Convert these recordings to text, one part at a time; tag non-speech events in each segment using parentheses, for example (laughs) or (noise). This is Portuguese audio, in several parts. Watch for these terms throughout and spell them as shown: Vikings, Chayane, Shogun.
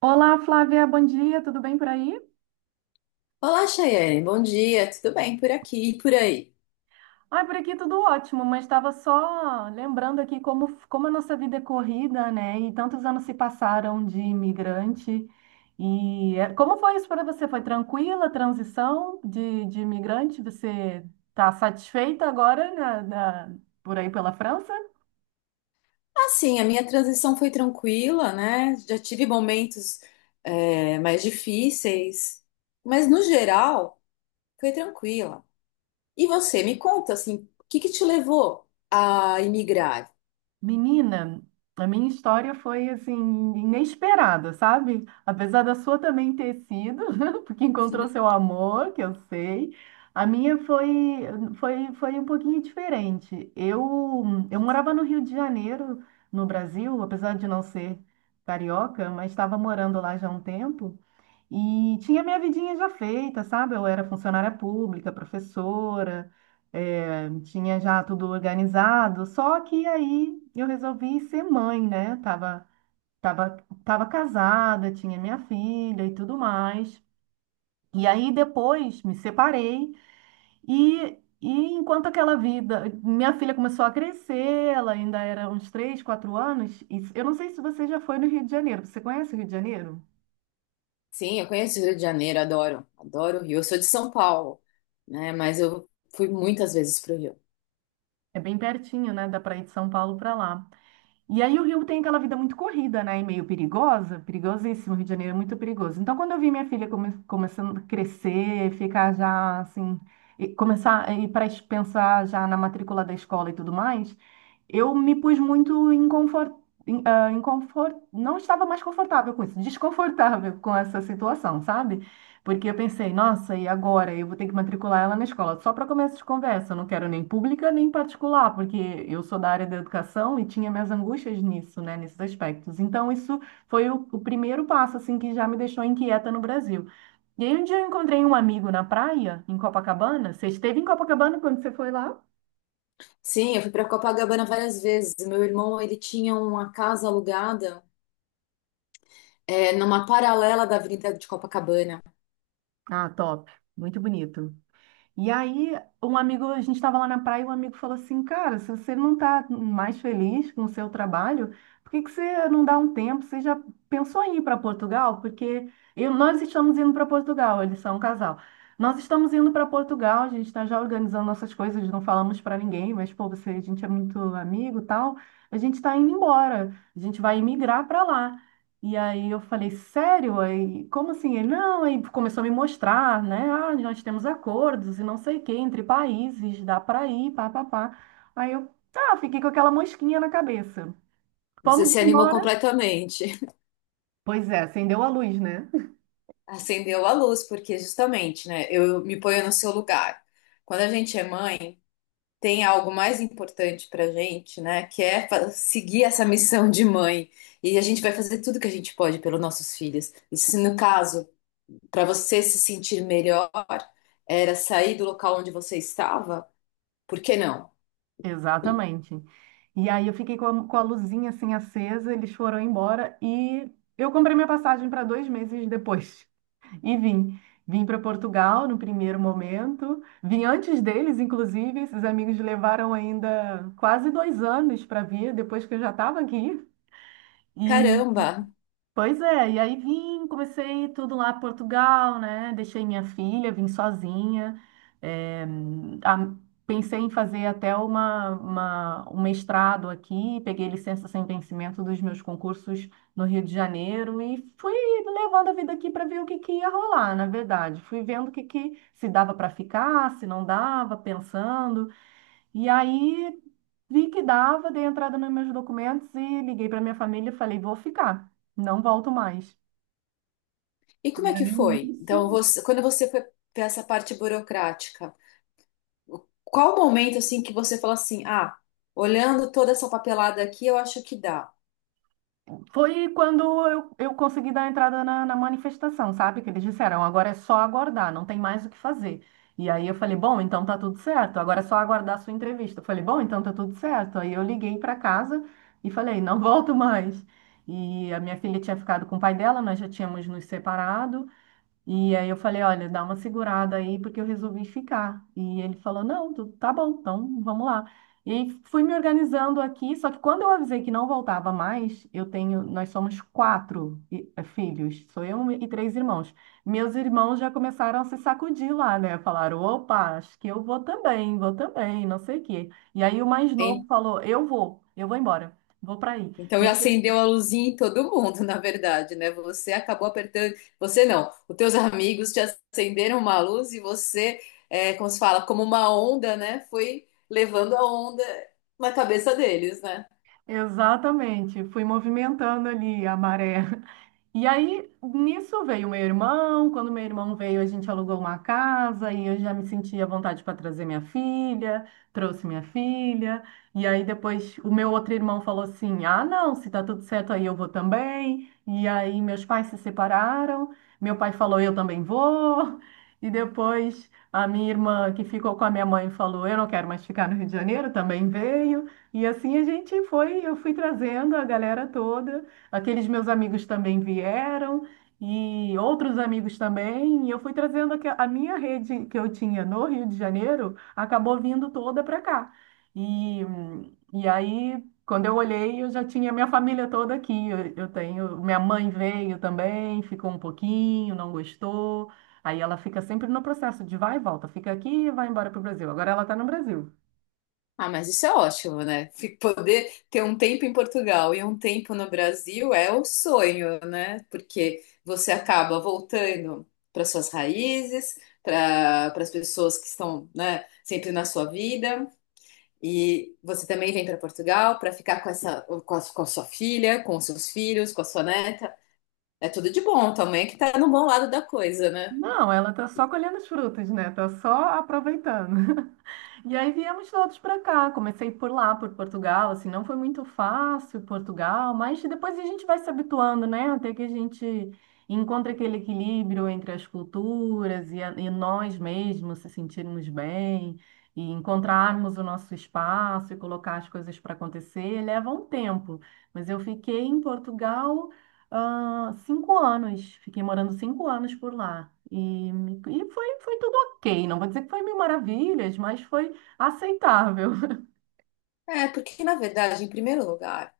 Olá, Flávia, bom dia, tudo bem por aí? Olá, Chayane. Bom dia. Tudo bem por aqui e por aí? Ai, por aqui tudo ótimo, mas estava só lembrando aqui como a nossa vida é corrida, né? E tantos anos se passaram de imigrante. E é, como foi isso para você? Foi tranquila a transição de imigrante? Você está satisfeita agora por aí pela França? Assim, a minha transição foi tranquila, né? Já tive momentos, é, mais difíceis, mas no geral foi tranquila. E você, me conta, assim, o que que te levou a imigrar? Menina, a minha história foi assim inesperada, sabe? Apesar da sua também ter sido, (laughs) porque encontrou seu amor, que eu sei. A minha foi um pouquinho diferente. Eu morava no Rio de Janeiro, no Brasil, apesar de não ser carioca, mas estava morando lá já há um tempo. E tinha minha vidinha já feita, sabe? Eu era funcionária pública, professora, tinha já tudo organizado. Só que aí eu resolvi ser mãe, né? Tava, tava casada, tinha minha filha e tudo mais. E aí depois me separei e enquanto aquela vida, minha filha começou a crescer, ela ainda era uns 3, 4 anos. E eu não sei se você já foi no Rio de Janeiro. Você conhece o Rio de Janeiro? Sim, eu conheço o Rio de Janeiro, adoro, adoro o Rio. Eu sou de São Paulo, né? Mas eu fui muitas vezes para o Rio. É bem pertinho, né? Dá para ir de São Paulo para lá. E aí o Rio tem aquela vida muito corrida, né? E meio perigosa, perigosíssimo. O Rio de Janeiro é muito perigoso. Então, quando eu vi minha filha começando a crescer, ficar já assim, e começar a ir para pensar já na matrícula da escola e tudo mais, eu me pus muito em confort, em não estava mais confortável com isso, desconfortável com essa situação, sabe? Porque eu pensei, nossa, e agora? Eu vou ter que matricular ela na escola. Só para começo de conversa, eu não quero nem pública nem particular, porque eu sou da área da educação e tinha minhas angústias nisso, né, nesses aspectos. Então, isso foi o primeiro passo, assim, que já me deixou inquieta no Brasil. E aí, um dia eu encontrei um amigo na praia, em Copacabana. Você esteve em Copacabana quando você foi lá? Sim, eu fui para Copacabana várias vezes. Meu irmão, ele tinha uma casa alugada. É, numa paralela da Avenida de Copacabana. Ah, top. Muito bonito. E aí, um amigo, a gente estava lá na praia e um amigo falou assim: Cara, se você não está mais feliz com o seu trabalho, por que que você não dá um tempo? Você já pensou em ir para Portugal? Porque nós estamos indo para Portugal, eles são um casal. Nós estamos indo para Portugal, a gente está já organizando nossas coisas, não falamos para ninguém, mas pô, você, a gente é muito amigo e tal. A gente está indo embora, a gente vai emigrar para lá. E aí eu falei, sério? Aí, como assim? Ele, não, aí começou a me mostrar, né? Ah, nós temos acordos e não sei o quê, entre países, dá para ir, pá, pá, pá. Aí eu, tá, fiquei com aquela mosquinha na cabeça. Você Vamos se animou embora. completamente. Pois é, acendeu a luz, né? (laughs) Acendeu a luz, porque justamente, né? Eu me ponho no seu lugar. Quando a gente é mãe, tem algo mais importante pra gente, né? Que é fa- seguir essa missão de mãe. E a gente vai fazer tudo que a gente pode pelos nossos filhos. E se no caso, para você se sentir melhor, era sair do local onde você estava, por que não? Exatamente. E aí eu fiquei com a luzinha assim acesa, eles foram embora e eu comprei minha passagem para 2 meses depois. E vim. Vim para Portugal no primeiro momento. Vim antes deles, inclusive. Esses amigos levaram ainda quase 2 anos para vir, depois que eu já estava aqui. Caramba. Pois é, e aí vim, comecei tudo lá em Portugal, né? Deixei minha filha, vim sozinha. eh, a- Pensei em fazer até uma, um mestrado aqui, peguei licença sem vencimento dos meus concursos no Rio de Janeiro e fui levando a vida aqui para ver o que ia rolar, na verdade. Fui vendo o que se dava para ficar, se não dava, pensando. E aí vi que dava, dei entrada nos meus documentos e liguei para minha família e falei, vou ficar, não volto mais. E como E é que aí foi? nisso Então, você- quando você foi para essa parte burocrática, qual o momento assim que você falou assim, ah, olhando toda essa papelada aqui, eu acho que dá, foi quando eu consegui dar entrada na manifestação, sabe? Que eles disseram, agora é só aguardar, não tem mais o que fazer. E aí eu falei, bom, então tá tudo certo, agora é só aguardar a sua entrevista. Eu falei, bom, então tá tudo certo. Aí eu liguei para casa e falei, não (laughs) volto mais. E a minha filha tinha ficado com o pai dela, nós já tínhamos nos separado. E aí eu falei, olha, dá uma segurada aí, porque eu resolvi ficar. E ele falou, não, tá bom, então vamos lá. E aí fui me organizando aqui, só que quando eu avisei que não voltava mais, eu tenho, nós somos quatro filhos, sou eu e três irmãos. Meus irmãos já começaram a se sacudir lá, né? Falaram, opa, acho que eu vou também, não sei o quê. E aí o mais novo hein? falou, eu vou embora, vou para aí. Então, E aí, acendeu a luzinha em todo mundo, (laughs) na verdade, né? Você acabou apertando, você não, os teus amigos te acenderam uma luz e você, é, como se fala, como uma onda, né? Foi levando a onda na cabeça deles, né? exatamente, fui movimentando ali a maré. E aí, nisso veio meu irmão. Quando meu irmão veio, a gente alugou uma casa e eu já me sentia à vontade para trazer minha filha, trouxe minha filha. E aí, depois, o meu outro irmão falou assim: Ah, não, se tá tudo certo aí, eu vou também. E aí, meus pais se separaram. Meu pai falou: Eu também vou. E depois, a minha irmã, que ficou com a minha mãe, falou: Eu não quero mais ficar no Rio de Janeiro, também veio. E assim a gente foi, eu fui trazendo a galera toda. Aqueles meus amigos também vieram e outros amigos também. E eu fui trazendo a minha rede que eu tinha no Rio de Janeiro, acabou vindo toda para cá. E, e aí, quando eu olhei, eu já tinha minha família toda aqui. Eu tenho, minha mãe veio também, ficou um pouquinho, não gostou. Aí ela fica sempre no processo de vai e volta, fica aqui e vai embora para o Brasil. Agora ela está no Brasil. Ah, mas isso é ótimo, né? Fi- Poder ter um tempo em Portugal e um tempo no Brasil é o sonho, né? Porque você acaba voltando para suas raízes, para para as pessoas que estão, né, sempre na sua vida. E você também vem para Portugal para ficar com essa, com a sua filha, com os seus filhos, com a sua neta. É tudo de bom, também que tá no bom lado da coisa, né? Não, ela está só colhendo os frutos, né? Está só aproveitando. (laughs) E aí viemos todos para cá. Comecei por lá, por Portugal, assim, não foi muito fácil Portugal, mas depois a gente vai se habituando, né? Até que a gente encontra aquele equilíbrio entre as culturas e nós mesmos se sentirmos bem e encontrarmos o nosso espaço e colocar as coisas para acontecer. Leva um tempo, mas eu fiquei em Portugal, 5 anos. Fiquei morando 5 anos por lá. E foi tudo ok. Não vou dizer que foi mil maravilhas, mas foi aceitável. (laughs) É, porque na verdade, em primeiro lugar,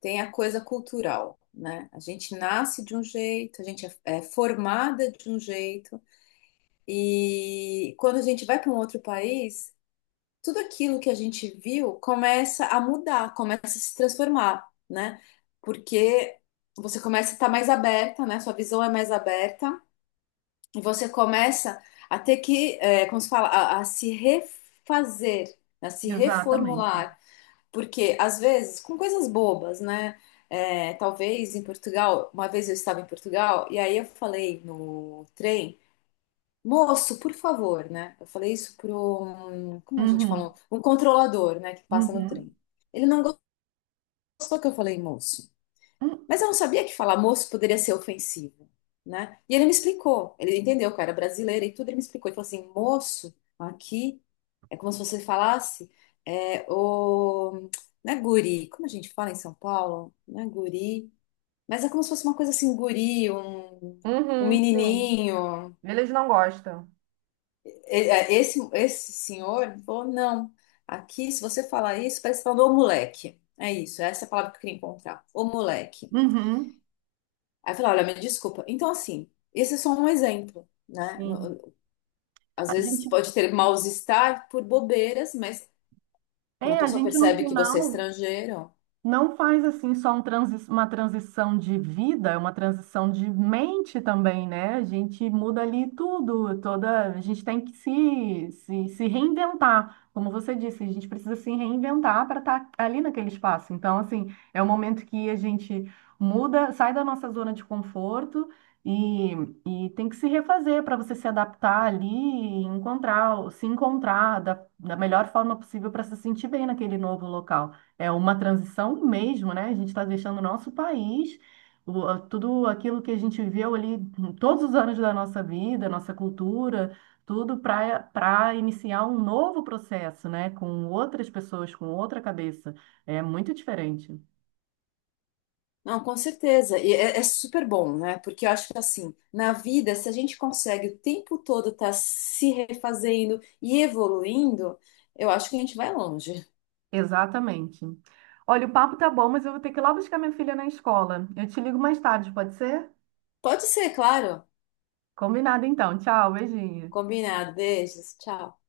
tem a coisa cultural, né? A gente nasce de um jeito, a gente é, é formada de um jeito, e quando a gente vai para um outro país, tudo aquilo que a gente viu começa a mudar, começa a se transformar, né? Porque você começa a estar mais aberta, né? Sua visão é mais aberta, e você começa a ter que, é, como se fala, a se refazer, a se Exatamente. reformular. Porque, às vezes, com coisas bobas, né? É, talvez em Portugal, uma vez eu estava em Portugal, e aí eu falei no trem, moço, por favor, né? Eu falei isso para um, como a gente Uhum. fala, um controlador, né, que passa no Uhum. trem. Ele não gostou que eu falei moço. Hum. Mas eu não sabia que falar moço poderia ser ofensivo, né? E ele me explicou, ele entendeu que eu era brasileira e tudo, ele me explicou. Ele falou assim, moço, aqui é como se você falasse, é, o, né, guri, como a gente fala em São Paulo, né, guri, mas é como se fosse uma coisa assim, um guri, um Uhum, sim. menininho. Eles não gostam. E- é, esse senhor falou, não, aqui se você falar isso, parece que você tá falando ô moleque. É isso, essa é a palavra que eu queria encontrar, ô moleque. Uhum. Aí eu falei, olha, me desculpa. Então, assim, esse é só um exemplo, né? Sim. No- Às A vezes gente, pode ter mal-estar por bobeiras, mas quando a é, a pessoa gente no percebe que você é final estrangeiro, não faz assim só um uma transição de vida, é uma transição de mente também, né? A gente muda ali tudo, toda, a gente tem que se reinventar. Como você disse, a gente precisa se reinventar para estar ali naquele espaço. Então, assim, é o momento que a gente muda, sai da nossa zona de conforto e, e tem que se refazer para você se adaptar ali e encontrar, se encontrar da melhor forma possível para se sentir bem naquele novo local. É uma transição mesmo, né? A gente está deixando o nosso país, tudo aquilo que a gente viveu ali todos os anos da nossa vida, nossa cultura, tudo para iniciar um novo processo, né? Com outras pessoas, com outra cabeça. É muito diferente. não, com certeza. E é, é super bom, né? Porque eu acho que, assim, na vida, se a gente consegue o tempo todo estar se refazendo e evoluindo, eu acho que a gente vai longe. Exatamente. Olha, o papo tá bom, mas eu vou ter que ir lá buscar minha filha na escola. Eu te ligo mais tarde, pode ser? Pode ser, claro. Combinado então. Tchau, beijinho. Combinado. Beijos. Tchau.